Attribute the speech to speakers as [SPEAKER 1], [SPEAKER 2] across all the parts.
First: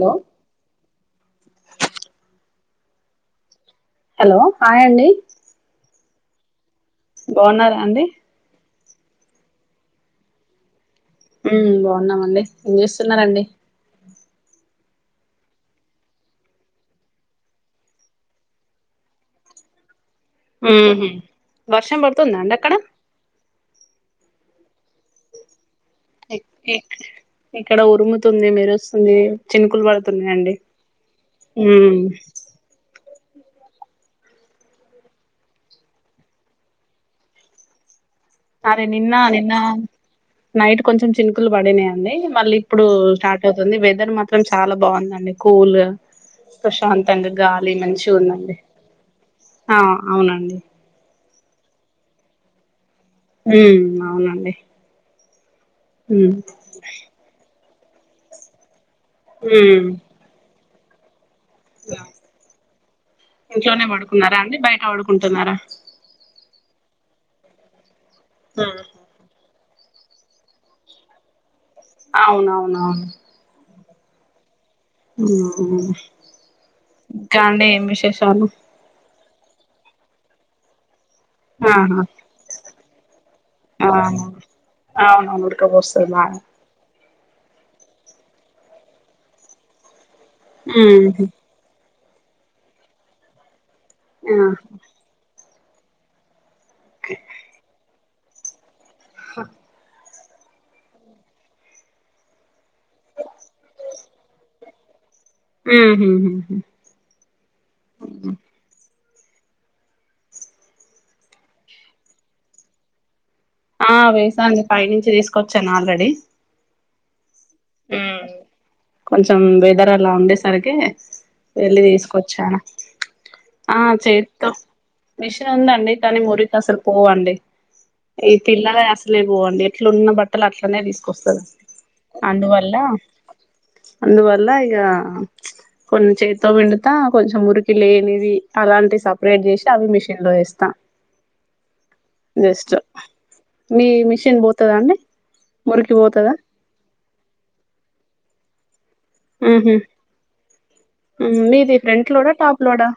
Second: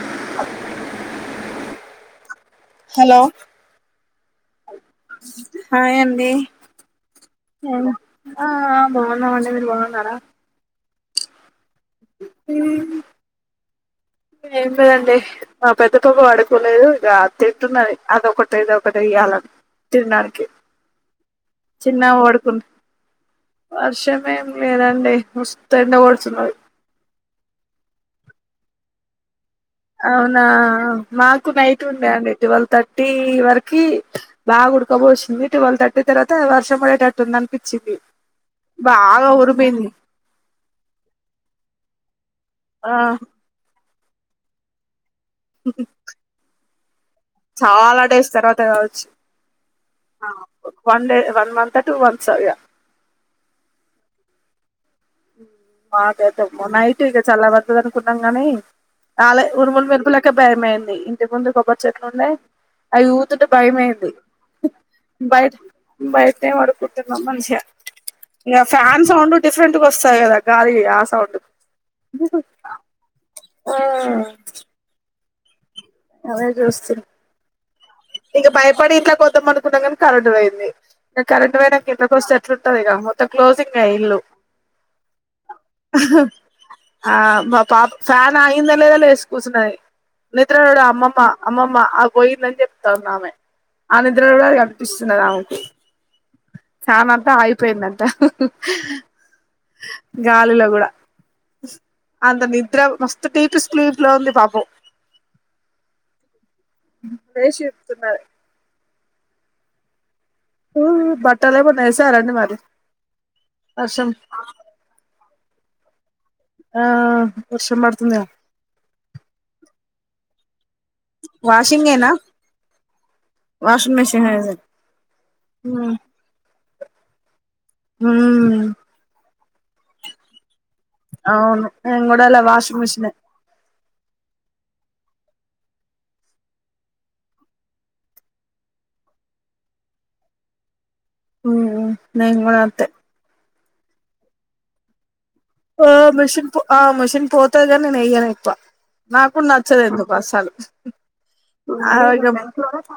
[SPEAKER 1] లో
[SPEAKER 2] hello
[SPEAKER 1] hello హాయండి
[SPEAKER 2] డి మ్మ్
[SPEAKER 1] అండి
[SPEAKER 2] ఆఆ బావున్నామండి మీరు బావున్నారా
[SPEAKER 1] మ్మ్ బావున్నామండి ఏం చూస్తున్నారండి
[SPEAKER 2] ఏం పేదండి మా పెద్ద పాప వడుకోలేదు గ తింటున్నది అద ఒకటి ఇద ఒకటి యలం తిండానికి
[SPEAKER 1] ఉహు వర్షం పడుతుందా అండి అక్కడ
[SPEAKER 2] వర్షమేమి లేదండి మోస్తూ ఎండ [unintelligible]
[SPEAKER 1] ఇక్కడ ఉరుముతుంది మెరుస్తుంది చినుకులు
[SPEAKER 2] అవునా
[SPEAKER 1] పడుతున్నాయండి
[SPEAKER 2] మాకు నైట్
[SPEAKER 1] ఉమ్
[SPEAKER 2] ఉండే అండి ట్వెల్వ్ థర్టీ వర కి బా ఉడకబోసిందిటి ట్వెల్ తర్టీ తర్వాత వర్షం పడేటట్టుంది అనిపించింది
[SPEAKER 1] అరే నిన్న
[SPEAKER 2] బాగా
[SPEAKER 1] నిన్న
[SPEAKER 2] ఉరిమింది
[SPEAKER 1] నైట్ కొంచెం చినుకులు పడినాయియండి మళ్ళీ ఇప్పుడు
[SPEAKER 2] ఆ
[SPEAKER 1] స్టార్ట్ అవుతుంది వె దరు మాత్రం చాలా బావుందండి కూల్గా ప్రశాంత
[SPEAKER 2] చాలా డేస్ తర్వాత కావచ్చు
[SPEAKER 1] ఆ
[SPEAKER 2] ఆ
[SPEAKER 1] అవునండి
[SPEAKER 2] one day one month two months ఇగా
[SPEAKER 1] మ్మ్ అవునండి ఉమ్
[SPEAKER 2] మగైతే మునైట్ ఇగ చల్ల బడతది అనుకున్నాం గానీ రాలే ఉరుములు
[SPEAKER 1] ఉమ్
[SPEAKER 2] మెరుపులకే భయమైంది ఇంటి ముందు కొబ్బరి చెట్లుండే అవి ఊతుటే
[SPEAKER 1] ఇంట్లోనే
[SPEAKER 2] భయమైంది
[SPEAKER 1] పడుకున్నారా అండి బయట
[SPEAKER 2] బయ
[SPEAKER 1] పడుకుంటున్నారా
[SPEAKER 2] బయటే మడుకు [unintelligible] ఇగ ఫ్యాన్ సౌండ్ డిఫరెంట్గా వస్తాయి కదా గాలి ఆ సౌండ్
[SPEAKER 1] అవునవునవును
[SPEAKER 2] ఆ అదే చూస్తు
[SPEAKER 1] ఇంకా అండి ఏం విశేషాలు
[SPEAKER 2] ఇంక భయపడి ఇట్లా కొ తం అనుకున్నాం కానీ కరెంట్ పోయింది కరెంట్ పోయినాక
[SPEAKER 1] ఆహా
[SPEAKER 2] కిందకొస్తే ఎట్లుంటదిగ మొత్తం త క్లోసింగే ఇల్లు
[SPEAKER 1] అవును అవునవును ఉడకపోస్తది
[SPEAKER 2] [unintelligible]
[SPEAKER 1] బాగా
[SPEAKER 2] ఆవు మా పాప ఫ్యాన్ అగిందో లేదో లేసి కూర్సునది నిడ్రకూడ అమ్మ
[SPEAKER 1] ఉహు
[SPEAKER 2] పా అమ్మమ్మ ఆ పోయిందని చెప్తా ఉన్న ఆమె ఆ నిద్రలో కూడా కనిపిస్తున్నది ఆమెకు చానంతా అయిపోయిందంట [unintelligible]
[SPEAKER 1] [unintelligible]
[SPEAKER 2] గాలిలో గుడా అంత నిద్ర మస్తు టీపి స్లీప్లో ఉంది పాపం
[SPEAKER 1] ఉహుహుహు
[SPEAKER 2] [unintelligible] చెప్తున్నారు [inaudible] బట్టలేమన్న ఏసారండి మరి
[SPEAKER 1] ఆ
[SPEAKER 2] వర్షం
[SPEAKER 1] వేసాండి పై నుంచి తీస్కొచ్చాను ఆల్రెడీ
[SPEAKER 2] ఆ వర్షం పడుతుందేమో
[SPEAKER 1] ఉమ్ కొంచెం వెదర్ అలా ఉండేసరికి వెళ్లి
[SPEAKER 2] వాషింగేనా
[SPEAKER 1] తీస్కొచ్చాను ఆ
[SPEAKER 2] వాషింగ్ మెషిన్
[SPEAKER 1] చేత్తో
[SPEAKER 2] వేసా
[SPEAKER 1] మిషన్ ఉందండి
[SPEAKER 2] ఉమ్
[SPEAKER 1] కానీ మురికసలు పోవండి ఈ పిల్లలై అసలే పోవండి ఎట్లున్న బట్టలట్ల నే తీసుకొస్తారు
[SPEAKER 2] ల వాషింగ్ మిషిన్
[SPEAKER 1] అందువల్ల ఇగా కొన్ని చేతో పిండుతా కొంచెం మురికి లేనివి అలాంటి సపరేట్ చేసి అవి మిషిన్ లో వేస్తా
[SPEAKER 2] ఊఉ నేను గూడ
[SPEAKER 1] జస్ట్
[SPEAKER 2] అంతే
[SPEAKER 1] మీ మిషన్ పోతుందా అండి
[SPEAKER 2] ఆ
[SPEAKER 1] మురికి పోతదా
[SPEAKER 2] మిషన్ పో ఆ మిషన్ పోతది గని నేనెయ్యన్ ఎక్కువ నాకు
[SPEAKER 1] ఉహు
[SPEAKER 2] నచ్చదు ఎందుకొ అస్సలు
[SPEAKER 1] మీది ఫ్రంట్ లోడా టాప్ లోడా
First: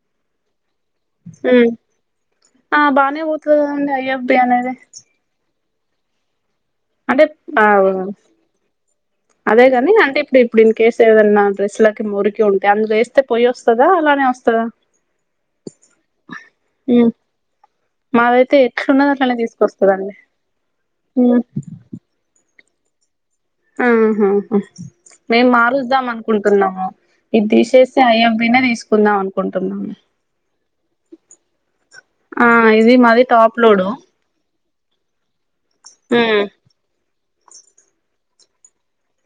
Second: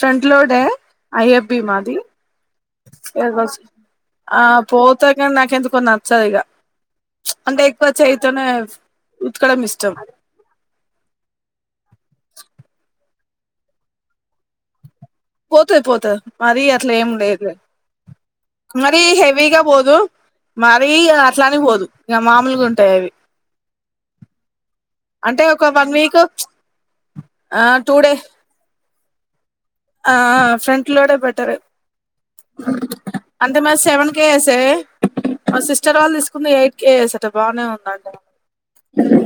[SPEAKER 2] ఫ్రెంట్లోడే ఐఎబి
[SPEAKER 1] ఉమ్
[SPEAKER 2] మాది
[SPEAKER 1] ఆ బానే పోతది కదండి ఐఎఫ్బి
[SPEAKER 2] ఆ
[SPEAKER 1] అనేది
[SPEAKER 2] పోతె కానీ నాకెందుకొ నచ్చదు ఇగ అంటే ఎక్కువ చేయితోనే ఉతకడం
[SPEAKER 1] అదె గని
[SPEAKER 2] ఇష్టం
[SPEAKER 1] అంటే ఇప్పుడు ఇప్పుడిన్కేస్ ఏదన్నా డ్రెస్లాకి మురి కిఉంటే అందులో వేస్తే పోయి వస్తదా అలానే వస్తదా
[SPEAKER 2] పోతది పోతది మరి అట్లా ఏం
[SPEAKER 1] ఉమ్
[SPEAKER 2] లేదులే
[SPEAKER 1] మాదైతే
[SPEAKER 2] మరి
[SPEAKER 1] ఎట్లున్నది అట్లనే
[SPEAKER 2] హెవీగా పోదు
[SPEAKER 1] తీసుకొస్తదండి
[SPEAKER 2] మరిీ
[SPEAKER 1] ఉమ్
[SPEAKER 2] అట్లానే పోదు ఇగ మామలుగు టయవి
[SPEAKER 1] ఉహుహు మేమ్
[SPEAKER 2] ఒక వన్
[SPEAKER 1] మారుద్దాం
[SPEAKER 2] వీక్
[SPEAKER 1] అనుకుంటున్నాము ఇది
[SPEAKER 2] ఆ టూ
[SPEAKER 1] తీసేసి
[SPEAKER 2] డే
[SPEAKER 1] ఐయబ్బినే తీసుకుందాం అను
[SPEAKER 2] ఆ ఆ ఫ్రంట్ లోడె బెటర్
[SPEAKER 1] ఆ ఇది మాది టాప్
[SPEAKER 2] అంటే మది
[SPEAKER 1] లోడు
[SPEAKER 2] సెవెన్ కేజసే మా సిస్టర్ వాళ్ళు తీసుకుంది ఎయిట్ కేజస్ ఆట బాగానే ఉంది అంట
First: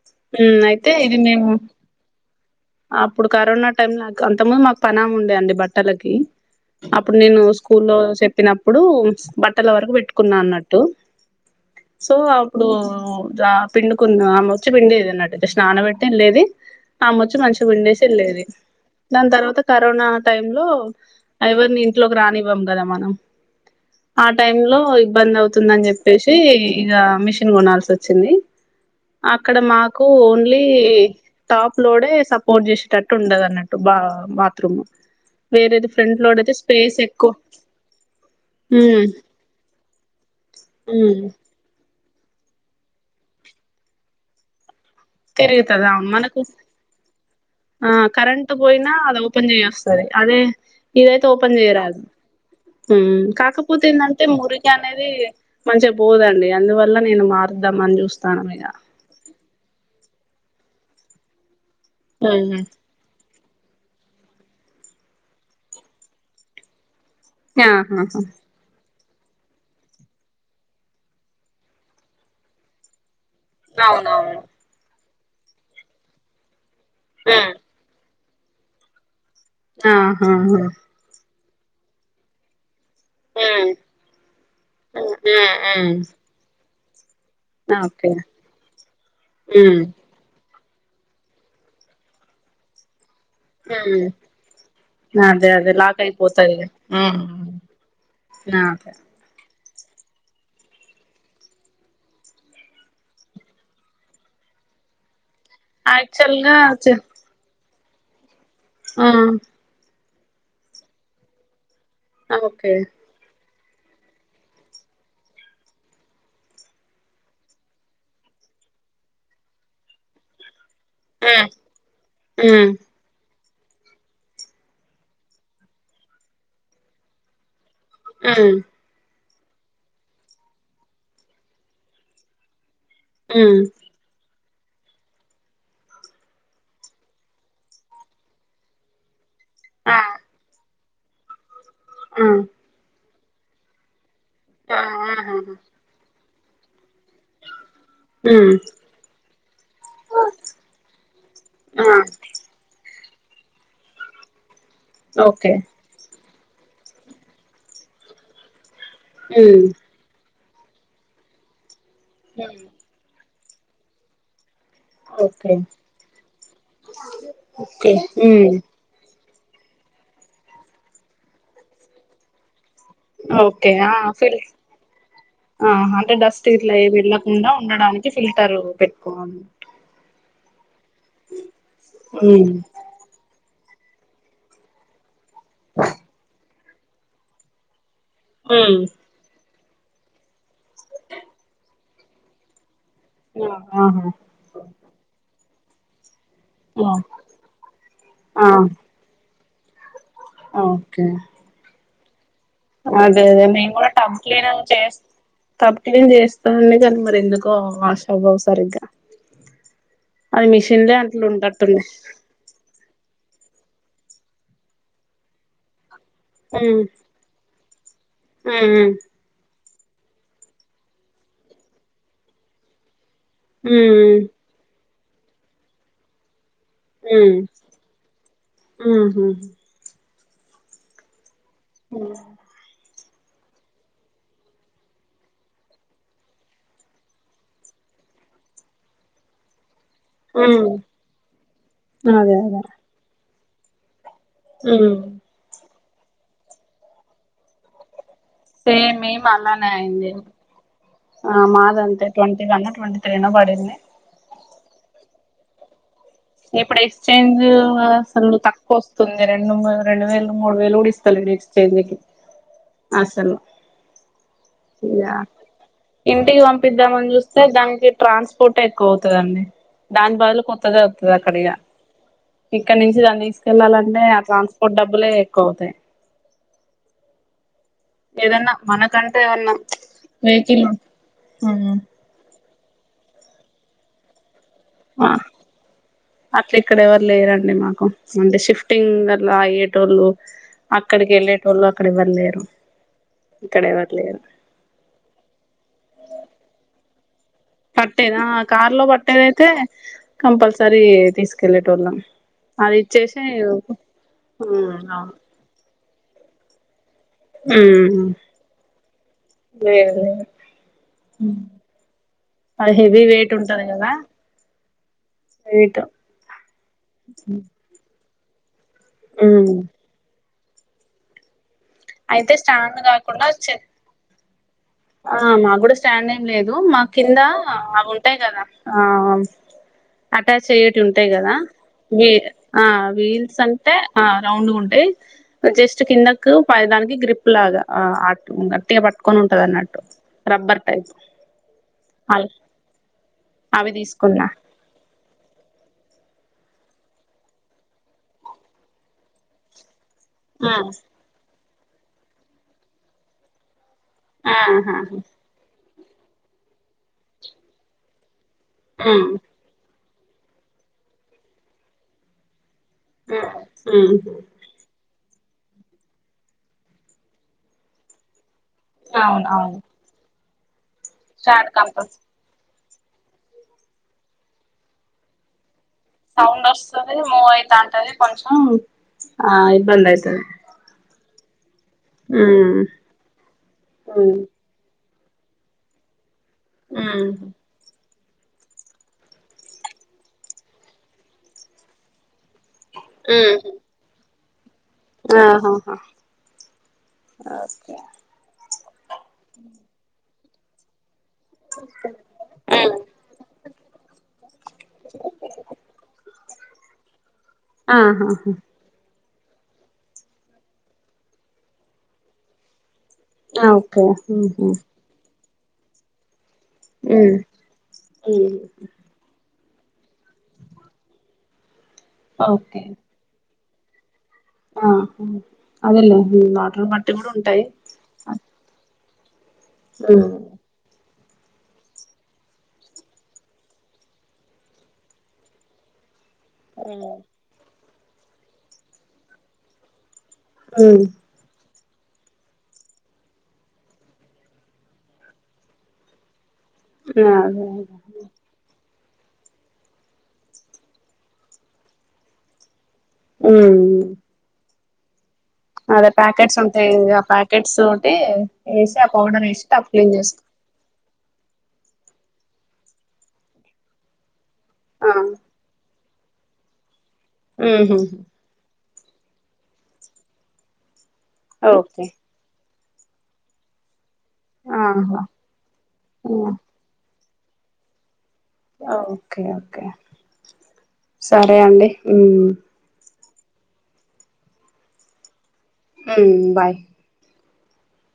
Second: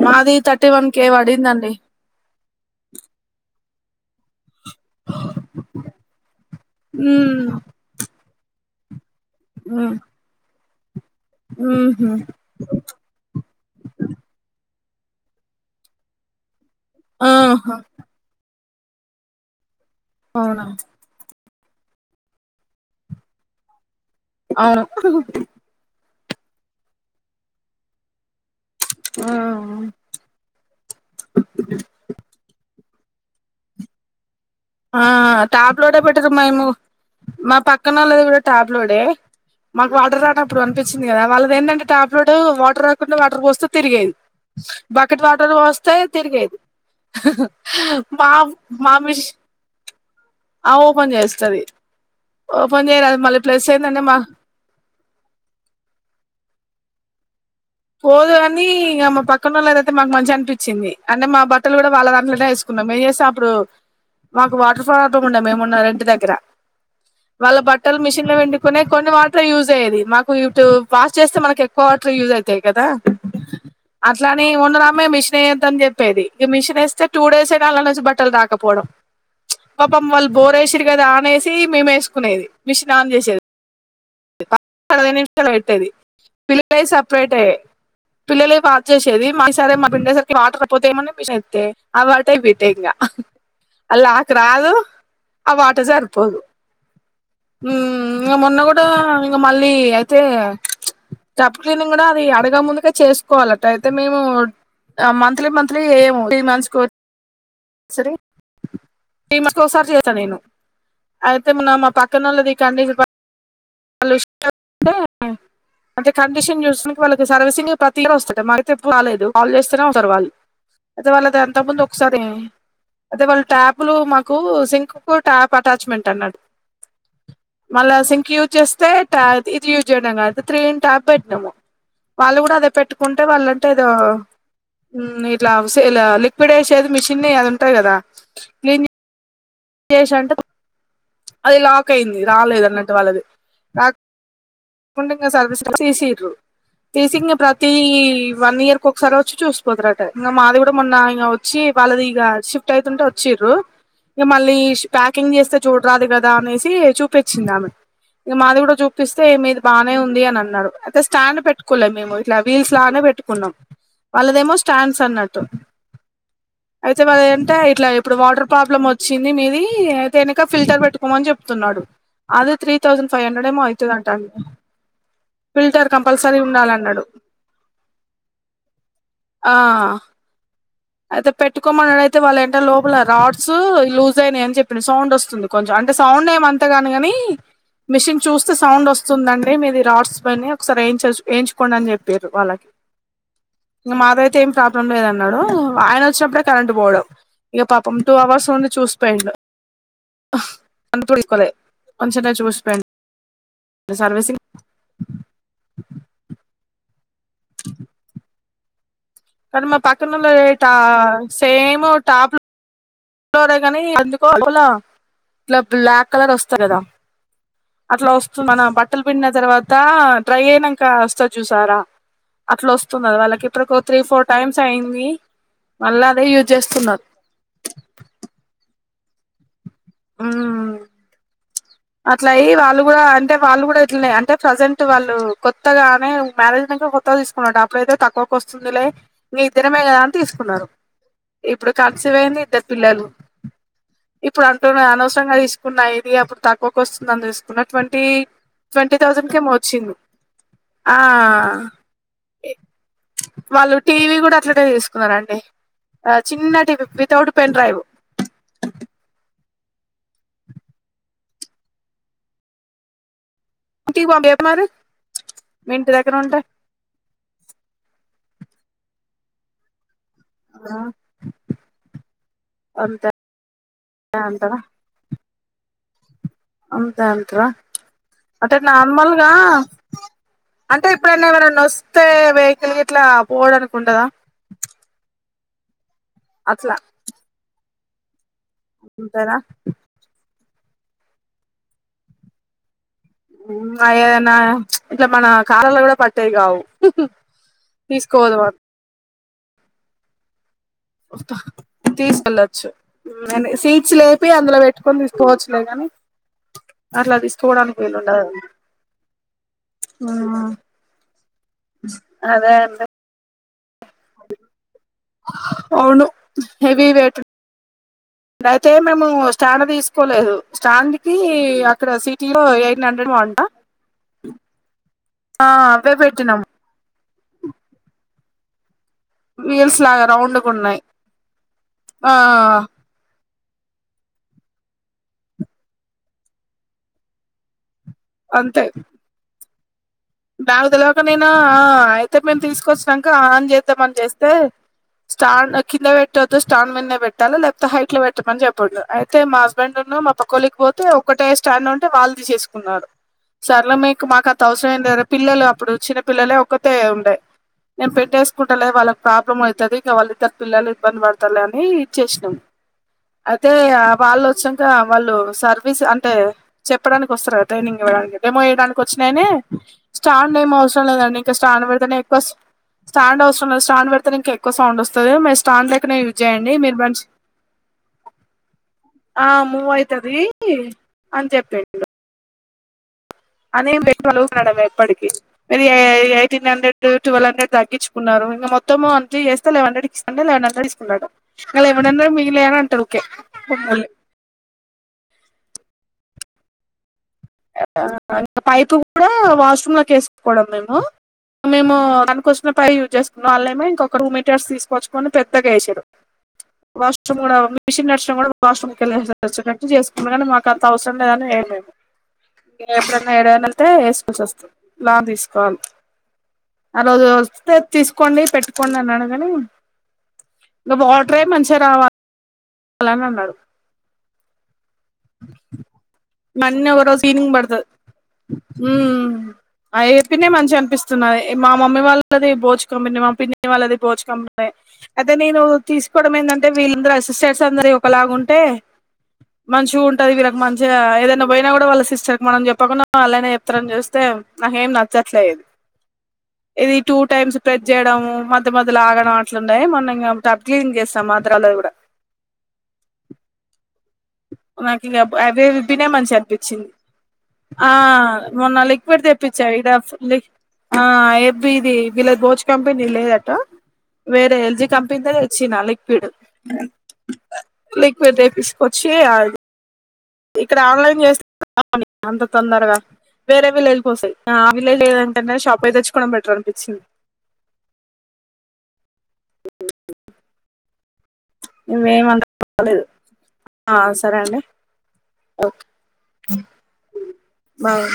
[SPEAKER 2] మాది
[SPEAKER 1] ఉమ్
[SPEAKER 2] థర్టీ వన్
[SPEAKER 1] అయితే
[SPEAKER 2] కే
[SPEAKER 1] ఇది మేము
[SPEAKER 2] పడిందండి
[SPEAKER 1] అప్పుడు కరోనా టైమ్ల అంత ముందు మాక్ పనామే ఉండే అండి బట్టలకి అప్పుడు నేను
[SPEAKER 2] ఉమ్
[SPEAKER 1] స్కూల్లో చెప్పినప్పుడు బట్టల వరకు
[SPEAKER 2] ఉమ్
[SPEAKER 1] పెట్టుకున్నా అన్నట్టు
[SPEAKER 2] ఉహు
[SPEAKER 1] సో అప్పుడు పిండుకున్న ఆ మచ్చి పిండేది అన్నట్టు జస్ట్ నానబెట్టి వెల్లేది అమచ్చి మంచిగా
[SPEAKER 2] ఆహా
[SPEAKER 1] పిండేసి ఎళ్ళేది దాని తర్వాత కరోనా టైమ్
[SPEAKER 2] అవునా
[SPEAKER 1] లో ఎవరిని ఇంట్లోకి రానివ్వం కదా మనం ఆ టైమ్లో
[SPEAKER 2] అవును
[SPEAKER 1] ఇబ్బంది అవుతుందని చెప్ చెప్పేషి ఇగ మిషన్ కొనాల్సి వచ్చింది అక్కడ మాకు ఓన్లీ టాప్ లోడే స చేసేటట్టు ఉండదన్నట్టు బా బా త్రూం
[SPEAKER 2] ఆ ఆ టాప్
[SPEAKER 1] వేరెది
[SPEAKER 2] లోడే
[SPEAKER 1] ఫ్రంట్ లో
[SPEAKER 2] పెట్టరు
[SPEAKER 1] అయితే
[SPEAKER 2] మేము
[SPEAKER 1] స్పేస్ ఎక్కువ
[SPEAKER 2] మా పక్కనోళ్ళది కూడా టాప్ లోడే
[SPEAKER 1] ఉమ్
[SPEAKER 2] మాకు వాటర్ రానప్పుడు అనిపిస్తుంది గదా వాళ్ళది ఏంటంటే టాప్ లోడ్ వాటర్ రాకున్నా వాటర్ పోస్తే తిరిగేది బకెట్ వాటర్
[SPEAKER 1] తిరుగుతుంది
[SPEAKER 2] పోస్తే
[SPEAKER 1] అవును మనకు
[SPEAKER 2] తిరిగేది మా మా మిషి
[SPEAKER 1] సరే అదే ఇదైతే ఓపన్ చేయరాదు
[SPEAKER 2] ఓపెన్ చేయరాదు
[SPEAKER 1] ఉమ్
[SPEAKER 2] మళ్ళీ ప్లస్
[SPEAKER 1] కాకపోతే
[SPEAKER 2] ఏంటంటే మా
[SPEAKER 1] ఏందంటే మురికి అనేది మంచిగా పోదండి అందువల్ల నేను మా
[SPEAKER 2] పోదు గని ఇగ మా పక్కనోళ్ళదైతే మాకు మంచిగ అనిపించింది అంటే మా బ ట్టలు కూడా వాళ్ళ దాంట్లోనే
[SPEAKER 1] మ్మ్
[SPEAKER 2] ఎసుకున్నాం ఎ స ప్పుడు మాకు వాటర్ ఫా బ్లమ్ ఉండె మేమున్న రెంట్ దగ్గర వాళ్ళ బట్టలు
[SPEAKER 1] ఆహాహా
[SPEAKER 2] మిషన్ లో పిండుకునే కొన్ని వాటర్ యూజ్ అయ్యేది మాకు ఇటు వాష్ చేస్తే మనకు ఎక్కువ వాటర్ యూజ్ అయితాయి కదా
[SPEAKER 1] అవునవును
[SPEAKER 2] అట్లాని ఓనరామే మిషన్ వేయొద్దని చెప్పేది ఇగ మిషన్ ఎస్తే టూ డేస్
[SPEAKER 1] మ్మ్
[SPEAKER 2] అయినా అళ్లనుంచి బట్ ట్టలు రాకపోవడం పాపం వాళ్ళు
[SPEAKER 1] ఆహాహా
[SPEAKER 2] బోరేసిర్రు కద ఆనేసి మేము ఎసుకునేది మిషిన్ ఆన్ చేసేది
[SPEAKER 1] మ్మ్
[SPEAKER 2] పది నిమిషాలు
[SPEAKER 1] మ్మ్
[SPEAKER 2] అయితది
[SPEAKER 1] మ్మ్
[SPEAKER 2] పిలి పిల్లలై సపరేట్ఏ
[SPEAKER 1] ఓకే
[SPEAKER 2] పిల్లలు వాచ్ చేసేది మా సారె
[SPEAKER 1] మ్మ్
[SPEAKER 2] మా పిండేసరికి వాటర్ పోతే ఏమన్న పిసస్తే అవి అటే ఇవి ఇటే ఇంక అల్ల
[SPEAKER 1] మ్మ్
[SPEAKER 2] ఆకు రాదు [unintelligible]
[SPEAKER 1] అదే
[SPEAKER 2] ఆ
[SPEAKER 1] అదే
[SPEAKER 2] వాటర్
[SPEAKER 1] లాక్
[SPEAKER 2] సరిపోదు
[SPEAKER 1] అయిపోతది ఇగ మ్మ్
[SPEAKER 2] ఊమ్ ఆ మొన్న కూడా
[SPEAKER 1] ఓకే
[SPEAKER 2] ఇంగ మళ్ళీ అయితే టబ్ క్లీనింగ్ కూడ అది అడగ ముందుకే చేసుకోవాలట అయితే మేము మంత్ మంత్లీ మంత్లీ ఏయము
[SPEAKER 1] యాక్చువల్
[SPEAKER 2] త్రీ
[SPEAKER 1] గా
[SPEAKER 2] మంత్స్ కోట్
[SPEAKER 1] చ
[SPEAKER 2] [inaudible] సరి
[SPEAKER 1] ఆ
[SPEAKER 2] త్రీ మంత్స్ ఒకసారి చేస్త నేను అయితే మ న పక్కనోళ్లది
[SPEAKER 1] ఓకే
[SPEAKER 2] కండిషన్ వాళ్ళ ఇష్టం తే అంటె కండిషన్ చూసడానికి వాళ్ళకి సర్వీసింగ్ ప్రతి ఇయర్ వస్తుంటరు మాకు అయితే ఎప్పుడు రాలేదు కాల్ చేస్తేనే వస్తరు వాళ్ళు అయితే వాళ్ళది
[SPEAKER 1] మ్మ్
[SPEAKER 2] ఎంతకు ముందు ఒకసారి
[SPEAKER 1] మ్మ్
[SPEAKER 2] అదే వాళ్ళు ట్యాప్లు మాకు సింక్ కు ట్యాప్ అటాచ్మెంట్ అన్నడు మల్ల సింక్ యూత్
[SPEAKER 1] మ్మ్
[SPEAKER 2] ట్యాప్ ఇది యూస్ చేయడం కాదు త్రీ ఇన్ టాప్ పెట్టినము వాళ్ళు కూడ అదే పెట్టుకు [inaudible] కుంటె
[SPEAKER 1] మ్మ్
[SPEAKER 2] వాళ్ళంటేదో ఉమ్ ఇట్లా సేల్ ఇ లిక్విడ్ ఏశేది మిషిన్ అది ఉంటది కదా క్లీన్
[SPEAKER 1] ఆ
[SPEAKER 2] చేశి అంట అది లాక్ అయింది
[SPEAKER 1] ఆ
[SPEAKER 2] రాలేదు అన్నట్టు వాళ్ళది రాక్
[SPEAKER 1] ఆ
[SPEAKER 2] ఉండంగ
[SPEAKER 1] ఆహాహా
[SPEAKER 2] సర్వస్ తీసిర్రు తీసింగ ప్రతీ ఈ
[SPEAKER 1] ఉమ్
[SPEAKER 2] వన్ ఇయర్క్ ఒకసారి వచ్చి చూసుపోతరట ఇంగ మాది కూడ మొన్న ఇంగ వచ్చి
[SPEAKER 1] ఆ
[SPEAKER 2] వాళ్ళది ఇగ షిఫ్ట్ అవుతుంటె వచ్ వచ్చిర్రు ఇంగ మళ్ళీ ప్యాకింగ్
[SPEAKER 1] ఓకే
[SPEAKER 2] చేస్తే చూడరాదు కదా అనేసి చూపించింది ఆమె ఇంగ మాది కూడ చూపిస్తే మీది
[SPEAKER 1] ఉమ్
[SPEAKER 2] బానే ఉంది అని అ అన్నడు అయితే స్టాండ్ పెట్టుకోలే మేము ఇట్ల వీల్స్ లాగనె పెట్టుకున్నం వాళ్ళదేమో స్టాండ్స్అన్నట్టు
[SPEAKER 1] ఓకే
[SPEAKER 2] అయితె వాళ ఏంటే ఇట్ల
[SPEAKER 1] ఓకే
[SPEAKER 2] ఇప్పుడు వాటర్
[SPEAKER 1] ఉమ్
[SPEAKER 2] ప్రాబ్లం ఒచ్చి కిందియి మీదియి అయితే ఎనుక ఫిల్టర్ పెట్టుకోమని చెప్తున్నడు అది three three thousand five hundred ఏమో
[SPEAKER 1] ఓకే
[SPEAKER 2] అయితది
[SPEAKER 1] ఆ
[SPEAKER 2] అంట
[SPEAKER 1] ఫిల్ ఆ అంటె డస్ట్ ఇట్లా వెళ్ళకుండ ఉండడానికి ఫిల్టర్ పెట్టుకోవాలి
[SPEAKER 2] ఆ అయితే పెట్టుకోమన్నాడ అయితే వాళ్ళ
[SPEAKER 1] ఉమ్
[SPEAKER 2] ఏంట లోపల రాట్స్ లూజ్ అయినాయి అని చెప్పింది సౌండ్ ఒస్ వస్తుంది కొంచెం అంటె సౌండ్ ఏమంతగాదు గాని మిషిన్ చూస్తే
[SPEAKER 1] ఉమ్
[SPEAKER 2] సౌండ్ వస్తుందండి అంటే మీది ఈ రాట్స్ పోయినయి ఒకసారి ఏంచ్ ఎయించుకోండి అని చెప్పిర్రు వాళ్ళకి
[SPEAKER 1] ఆ
[SPEAKER 2] ఇగ
[SPEAKER 1] ఆహా
[SPEAKER 2] మాది అయితే ఏం ప్రాబ్లం లేదన్నడు ఆయన ఒచ్చినప్పుడే కరంట్
[SPEAKER 1] ఆ
[SPEAKER 2] పోవడం ఇగ పాపం టూ అవర్స్ ఉండి
[SPEAKER 1] ఆ
[SPEAKER 2] చూసిపోయిండు హ్
[SPEAKER 1] ఓకే
[SPEAKER 2] అందుకూడ ఇప్పలే కొంచం [unintelligible]
[SPEAKER 1] అదే అదే మేము కూడ టబ్ క్లీన్ చేస్ టబ్ క్లీన్ చేస్త నిజంగ ఎందుకో ఆషాభావు సరిగ్గ
[SPEAKER 2] కని మా పక్కనోల్లలై ట
[SPEAKER 1] అట్లు ఉంటట్టుంది
[SPEAKER 2] సేమ్ టాప్ లో డ గనీ ఎందుకో అలా ఇట్ల బ్లాక్ కలర్ వస్త కద
[SPEAKER 1] ఉమ్
[SPEAKER 2] [inaudible] అట్ల ఒస్తుందనా
[SPEAKER 1] ఉమ్
[SPEAKER 2] బట్టలు పిండిన తర్వాత అ డ్రై అయినంక అస్తది చూసార అట్ల ఒస్ వాళ్ళకి ఇప్పుడు పో
[SPEAKER 1] ఉమ్
[SPEAKER 2] త్రీ ఫోర్ టైమ్స్ అయింది మళ్ళ అదే యూజ్ చేస్తున్నరు
[SPEAKER 1] ఉహు హు
[SPEAKER 2] ఉమ్మ్
[SPEAKER 1] ఉమ్
[SPEAKER 2] అట్లయి వాళ్ళు కూడ అంటె వాళ్ళు కూడ ఇట్లనే అంటే ప్రజెంట్ వాళ్ళు కొత్తగానే మ్యారేజ్ ఇనంక కొత్తగ తీసుకున్నడట అప్పుడైతే తక్కువకు వస్తుందిలే మీ ఇద్ద మేళా కదా అని తీసుకున్నారు ఇప్పుడు
[SPEAKER 1] అదే
[SPEAKER 2] ఖర్సివయింది
[SPEAKER 1] అదే
[SPEAKER 2] ఇద్దరు పిల్లలు ఇప్పుడు అంటున్నా అనవసరంగా తీసుకున్నా ఇది అప్పుడు తక్కువకు వస్తుంద అని తీసుకున్నటువంటి ట్వంటీ
[SPEAKER 1] సేమ్ మేము
[SPEAKER 2] థౌజండ్ కి ఏమో
[SPEAKER 1] అలానే
[SPEAKER 2] ఓచింది
[SPEAKER 1] అయింది
[SPEAKER 2] ఆ
[SPEAKER 1] మాదంతే ట్వంటీ వన్ ట్వంటీ త్రీ నో పడింది
[SPEAKER 2] వాళ్ళు టీవీ కూడా ఇక్కడే తీసుకున్నారండి చిన్న
[SPEAKER 1] ఇప్పుడు
[SPEAKER 2] TV without
[SPEAKER 1] exchange
[SPEAKER 2] pen drive
[SPEAKER 1] అసలు తక్కువ వస్తుంది రండి రెడు రెండు వేలు మూడు వేలు కూడా ఇస్తాలె ఎక్స్చేంజ్ కి అసలు
[SPEAKER 2] ఇంటికి పంపి మరి
[SPEAKER 1] ఇయా
[SPEAKER 2] మీ ఇంటి దగ్గర ఉంటే
[SPEAKER 1] ఇంటికి పంపిద్దామని చూస్తే దానికి ట్రాన్స్పోర్ట్ ఎక్కువ అవుతుందండి దాని బదులు కొత్తగా అ ఇక్కడ నుంచి
[SPEAKER 2] అంతే
[SPEAKER 1] దాన్ని తీసుకెళ్ళాలంటే ఆ
[SPEAKER 2] అంటారా
[SPEAKER 1] ట్రాన్స్పోర్ట్ డబ్బులు ఇంకా ఎక్కువైతాయి
[SPEAKER 2] అంతే అంటారా అంటే
[SPEAKER 1] మనకంటే
[SPEAKER 2] నార్మల్గా
[SPEAKER 1] ఏమన్నా వెహికల్
[SPEAKER 2] అంటే ఇప్పుడైనా ఎవరన్న
[SPEAKER 1] ఉం
[SPEAKER 2] వస్తే వే గీట్లా పోవడానికి ఉండదా
[SPEAKER 1] అట్లా ఇక్కడ ఎవరు లేరండి మాకు అంటే షిఫ్టింగ్ అట్లా
[SPEAKER 2] అంతేనా
[SPEAKER 1] అయ్యేటోళ్ళు అక్కడికి వెళ్ళేటోళ్ళు అక్కడ ఎవ్వర్లేరు
[SPEAKER 2] ఏదనా ఇట్లా మన కాలలో కూడా పట్టేవి కావు
[SPEAKER 1] పట్టేదా
[SPEAKER 2] తీసుకోదు
[SPEAKER 1] కార్ లో పట్టేదయితే కంపల్సర సరి తీసుకెళ్ళేతోళ్ళం
[SPEAKER 2] తీసుకెళ్ళచ్చు
[SPEAKER 1] అది ఇచ్చేసి వు
[SPEAKER 2] సీట్స్ లేపి అందులో
[SPEAKER 1] అవును
[SPEAKER 2] పెట్టుకొని తీసుకోవచ్చులే కాని అట్లా అది ఇసుకోవడానికి
[SPEAKER 1] ఉమ్
[SPEAKER 2] వీలుుండదు
[SPEAKER 1] లేదు
[SPEAKER 2] అదే
[SPEAKER 1] ఆ
[SPEAKER 2] అండి
[SPEAKER 1] హెవి వేట్ తుంటది కదా వెయిట్
[SPEAKER 2] అవును హెవీ వేట్ ద ఐతే మేము
[SPEAKER 1] ఉమ్
[SPEAKER 2] స్టాండ్ తీసుకోలేదు స్టాండ్ కి ఇక్కడ సిటీ
[SPEAKER 1] అయితే
[SPEAKER 2] లో
[SPEAKER 1] స్టాండ్
[SPEAKER 2] ఎయిట్ హండ్రెడ్
[SPEAKER 1] కాకుండా
[SPEAKER 2] బగుంటా
[SPEAKER 1] చె ఆ మాకు కూడా స్టాండ్ ఏం లేదు మా కింద అవుంటాయి కదా ఆ
[SPEAKER 2] వీల్స్ లాగా
[SPEAKER 1] అటాచ్
[SPEAKER 2] రౌండ్గా ఉన్నాయి
[SPEAKER 1] అయ్యేటివి ఉంటాయి కదా వ
[SPEAKER 2] ఆ
[SPEAKER 1] వీల్స్ అం టే ఆ రౌండ్ ఉంటే జస్ట్ కిందకి పై దానికి గ్రిప్ లాగా ఆ అ గట్టిగా పట్టుకొని ఉంటంది అన్నట్టు రబ్బర్
[SPEAKER 2] బ్యాగు
[SPEAKER 1] టైప్
[SPEAKER 2] తెలివక నేనా
[SPEAKER 1] అ
[SPEAKER 2] అయితే మేము తీసుకొచ్చాక ఆన్
[SPEAKER 1] అవి
[SPEAKER 2] చేద్దామని
[SPEAKER 1] తీసుకున్నా
[SPEAKER 2] చేస్తే స్టాండ్ కింద పెట్టొద్దు స్టాండ్ మింద నే పెట్టాలా లేకపోతే హైట్ లో పెట్టమని చెప్పొద్దు అయితే మా హస్బెండ్ మా
[SPEAKER 1] ఆ
[SPEAKER 2] పక్కలోకి ఒకటే స్టాండ్ ఉంటే వాళ్ళు తీసేసుకున్నారు సార్ లో మీకు మాకు అంత అవసరం
[SPEAKER 1] ఆహా
[SPEAKER 2] ఏంది కదా పిల్లలు అప్పుడు చిన్న పిల్లలే ఒక్కతే ఉండే నేను పెట్టే అకుంటలే
[SPEAKER 1] ఉమ్
[SPEAKER 2] వాళ్ళకి
[SPEAKER 1] ఉమ్
[SPEAKER 2] ప్రాబ్లం అవుతుంది ఇక వాళ్ళ ఇద్దరు పిల్లలు ఇబ్బంది పడతారు అని ఇచ్చేసినాం అయితే ఆ
[SPEAKER 1] ఉమ్
[SPEAKER 2] వాళ్ళు వచ్చాక వాళ్ళు సర్వీస్ అంటే చెప్పడానికి వస్తారు ట్రైనింగ్ ఇవ్వడానికి ఏమోయడానికి
[SPEAKER 1] అవును
[SPEAKER 2] వచ్చినాయని
[SPEAKER 1] అవును
[SPEAKER 2] స్టాండ్ ఏమో అవసరం లేదండి ఇంకా
[SPEAKER 1] స్టార్ట్
[SPEAKER 2] స్టాండ్ పెడితేనే
[SPEAKER 1] కంపల్సరీ
[SPEAKER 2] ఎక్కువ స్టాండ్ అవసరం లేదు స్టండ్ పెడితే ఇంకా ఎక్కువ సౌండ్ వస్తుంది మె
[SPEAKER 1] సౌండ్ వస్తది మూవ్ అయితా ఉంటది కొంచెం
[SPEAKER 2] ఆ మూవ్ అయితది అని చెప్పిండు
[SPEAKER 1] ఉ
[SPEAKER 2] అని పలువుకున్నాడు ఎప్పటికిీ ఎయిటీన్ హండ్రెడ్ ట్వెల్వ్ హండ్రెడ్ తగ్గించు న్నారు ఇక మొత్తము అచ్చి చేస్త లెవన్ హండ్రెడ్ లెవన్ హండ్రెడ్ ఇసున్నాడుెన్ లెవన్ హండ్రెడ్ లేవంటే ఓకే ఉంటా
[SPEAKER 1] ఆహాహా ఓకే
[SPEAKER 2] పైపు కూడా వాష్రూమ్ లోకి వేసుకోవడం మేము మేము తనకోసమే పైన పై యూజ్ చేసుకున్నాం వాళ్ళ ఏమో ఇంకొక రూ మీటర్స్ తీసుకొచ్చుకొని పెద్దగా వేసిరు వాష్రూమ్ కూడా మిషన్
[SPEAKER 1] ఆహా
[SPEAKER 2] నడిచిన కూడా వాష్రూమ్ కెళ్ళే స వచ్చినట్టు చేసుకుం కానీ మాకు అంత అవసరం లేదని ఏం మేము ఎప్పుడైన్నా ఎడాన్న వెళ్తే
[SPEAKER 1] ఓకే
[SPEAKER 2] వేసుకోవాల్సి వస్తంది లాంగ్ తీసుకోవాలి ఆ రోజు వస్తే తీసుకోండి పెట్టుకోండి అన్నాడు కాని ఇగ వాటరే మంచిగా రావా
[SPEAKER 1] ఓకే ఆహా అదేలే వాటర్ బట్టి
[SPEAKER 2] మానెవరో
[SPEAKER 1] కూడా
[SPEAKER 2] సీనింగ్
[SPEAKER 1] ఉంటాయి
[SPEAKER 2] బడత హ్మ్మ్ ఆయన
[SPEAKER 1] ఉమ్,
[SPEAKER 2] చెప్పినె మంచిగా అనిపిస్తు స్తునది మా మమ్మీ వాళ్ళది భోజు కంపెనీ మా పిన్ని వాళ్ళది భోజు కంపెనీ నే అయితే నేను తీస్ కోవడం ఏంటంటే వీళ్ళందరు
[SPEAKER 1] అదే
[SPEAKER 2] అసిస్టెంట్స్ అందరి ఒకలాగా ఉంటే మంచిగా ఉం టై వీళ్ళకి మంచిగా ఏదైనా పోయినా కూడా వాళ్ళ సిస్టర్ కి మనం చెప్పకుండా అలానే చెప్తారని చూస్తే నాకేం నచ్చట్లే ఇది ఇది టూ టైమ్స్ ప్రెస్ చేయడము మధ్య మ్య లాగడం అట్లూనై మనం ఇం క్లీన్ చేస్తాం ఆధ్రాలో కూడా
[SPEAKER 1] ఉ
[SPEAKER 2] నాకిగా అవి ఉతినే మంచి
[SPEAKER 1] ప్యాకెట్స్
[SPEAKER 2] అనిపించింది
[SPEAKER 1] ఉంటాయి ఆ ప్యాకెట్స్
[SPEAKER 2] ఆ
[SPEAKER 1] తోటి
[SPEAKER 2] మొన్న
[SPEAKER 1] వేసి ఆ
[SPEAKER 2] లిక్విడ్
[SPEAKER 1] పౌడర్ వేసి
[SPEAKER 2] తెప్పించా
[SPEAKER 1] టప్
[SPEAKER 2] ఇద
[SPEAKER 1] క్లీన్
[SPEAKER 2] ఫుల్లీ
[SPEAKER 1] చేస్తా
[SPEAKER 2] ఆ ఎబ్బయిది వీళ్ళకి భోజ్ కంపెనీ లేదటా వేరే ఎల్జీ
[SPEAKER 1] ఆ,
[SPEAKER 2] కంపెనీ త తెచ్చిన లిక్విడ్
[SPEAKER 1] ఉహుం,
[SPEAKER 2] లిక్విడ్ తెపీస్కొచ్చి ఇక్కడ ఆన్లైన్
[SPEAKER 1] ఓకే
[SPEAKER 2] అంత తొందరగా వేరేవి వెళ్ళిపోసాయ్ ఆ విలే
[SPEAKER 1] ఆహా
[SPEAKER 2] లేదంటంటే షాప్ అయి తెచ్చుకోవడం
[SPEAKER 1] ఆ,
[SPEAKER 2] బెటరు అనిపించింది
[SPEAKER 1] ఆ ఓకే ఓకే సరే అండి
[SPEAKER 2] మేమేమంత లేదు ఆ సరే అండి ఓకే
[SPEAKER 1] హ్మ్ బాయ్
[SPEAKER 2] బాయ్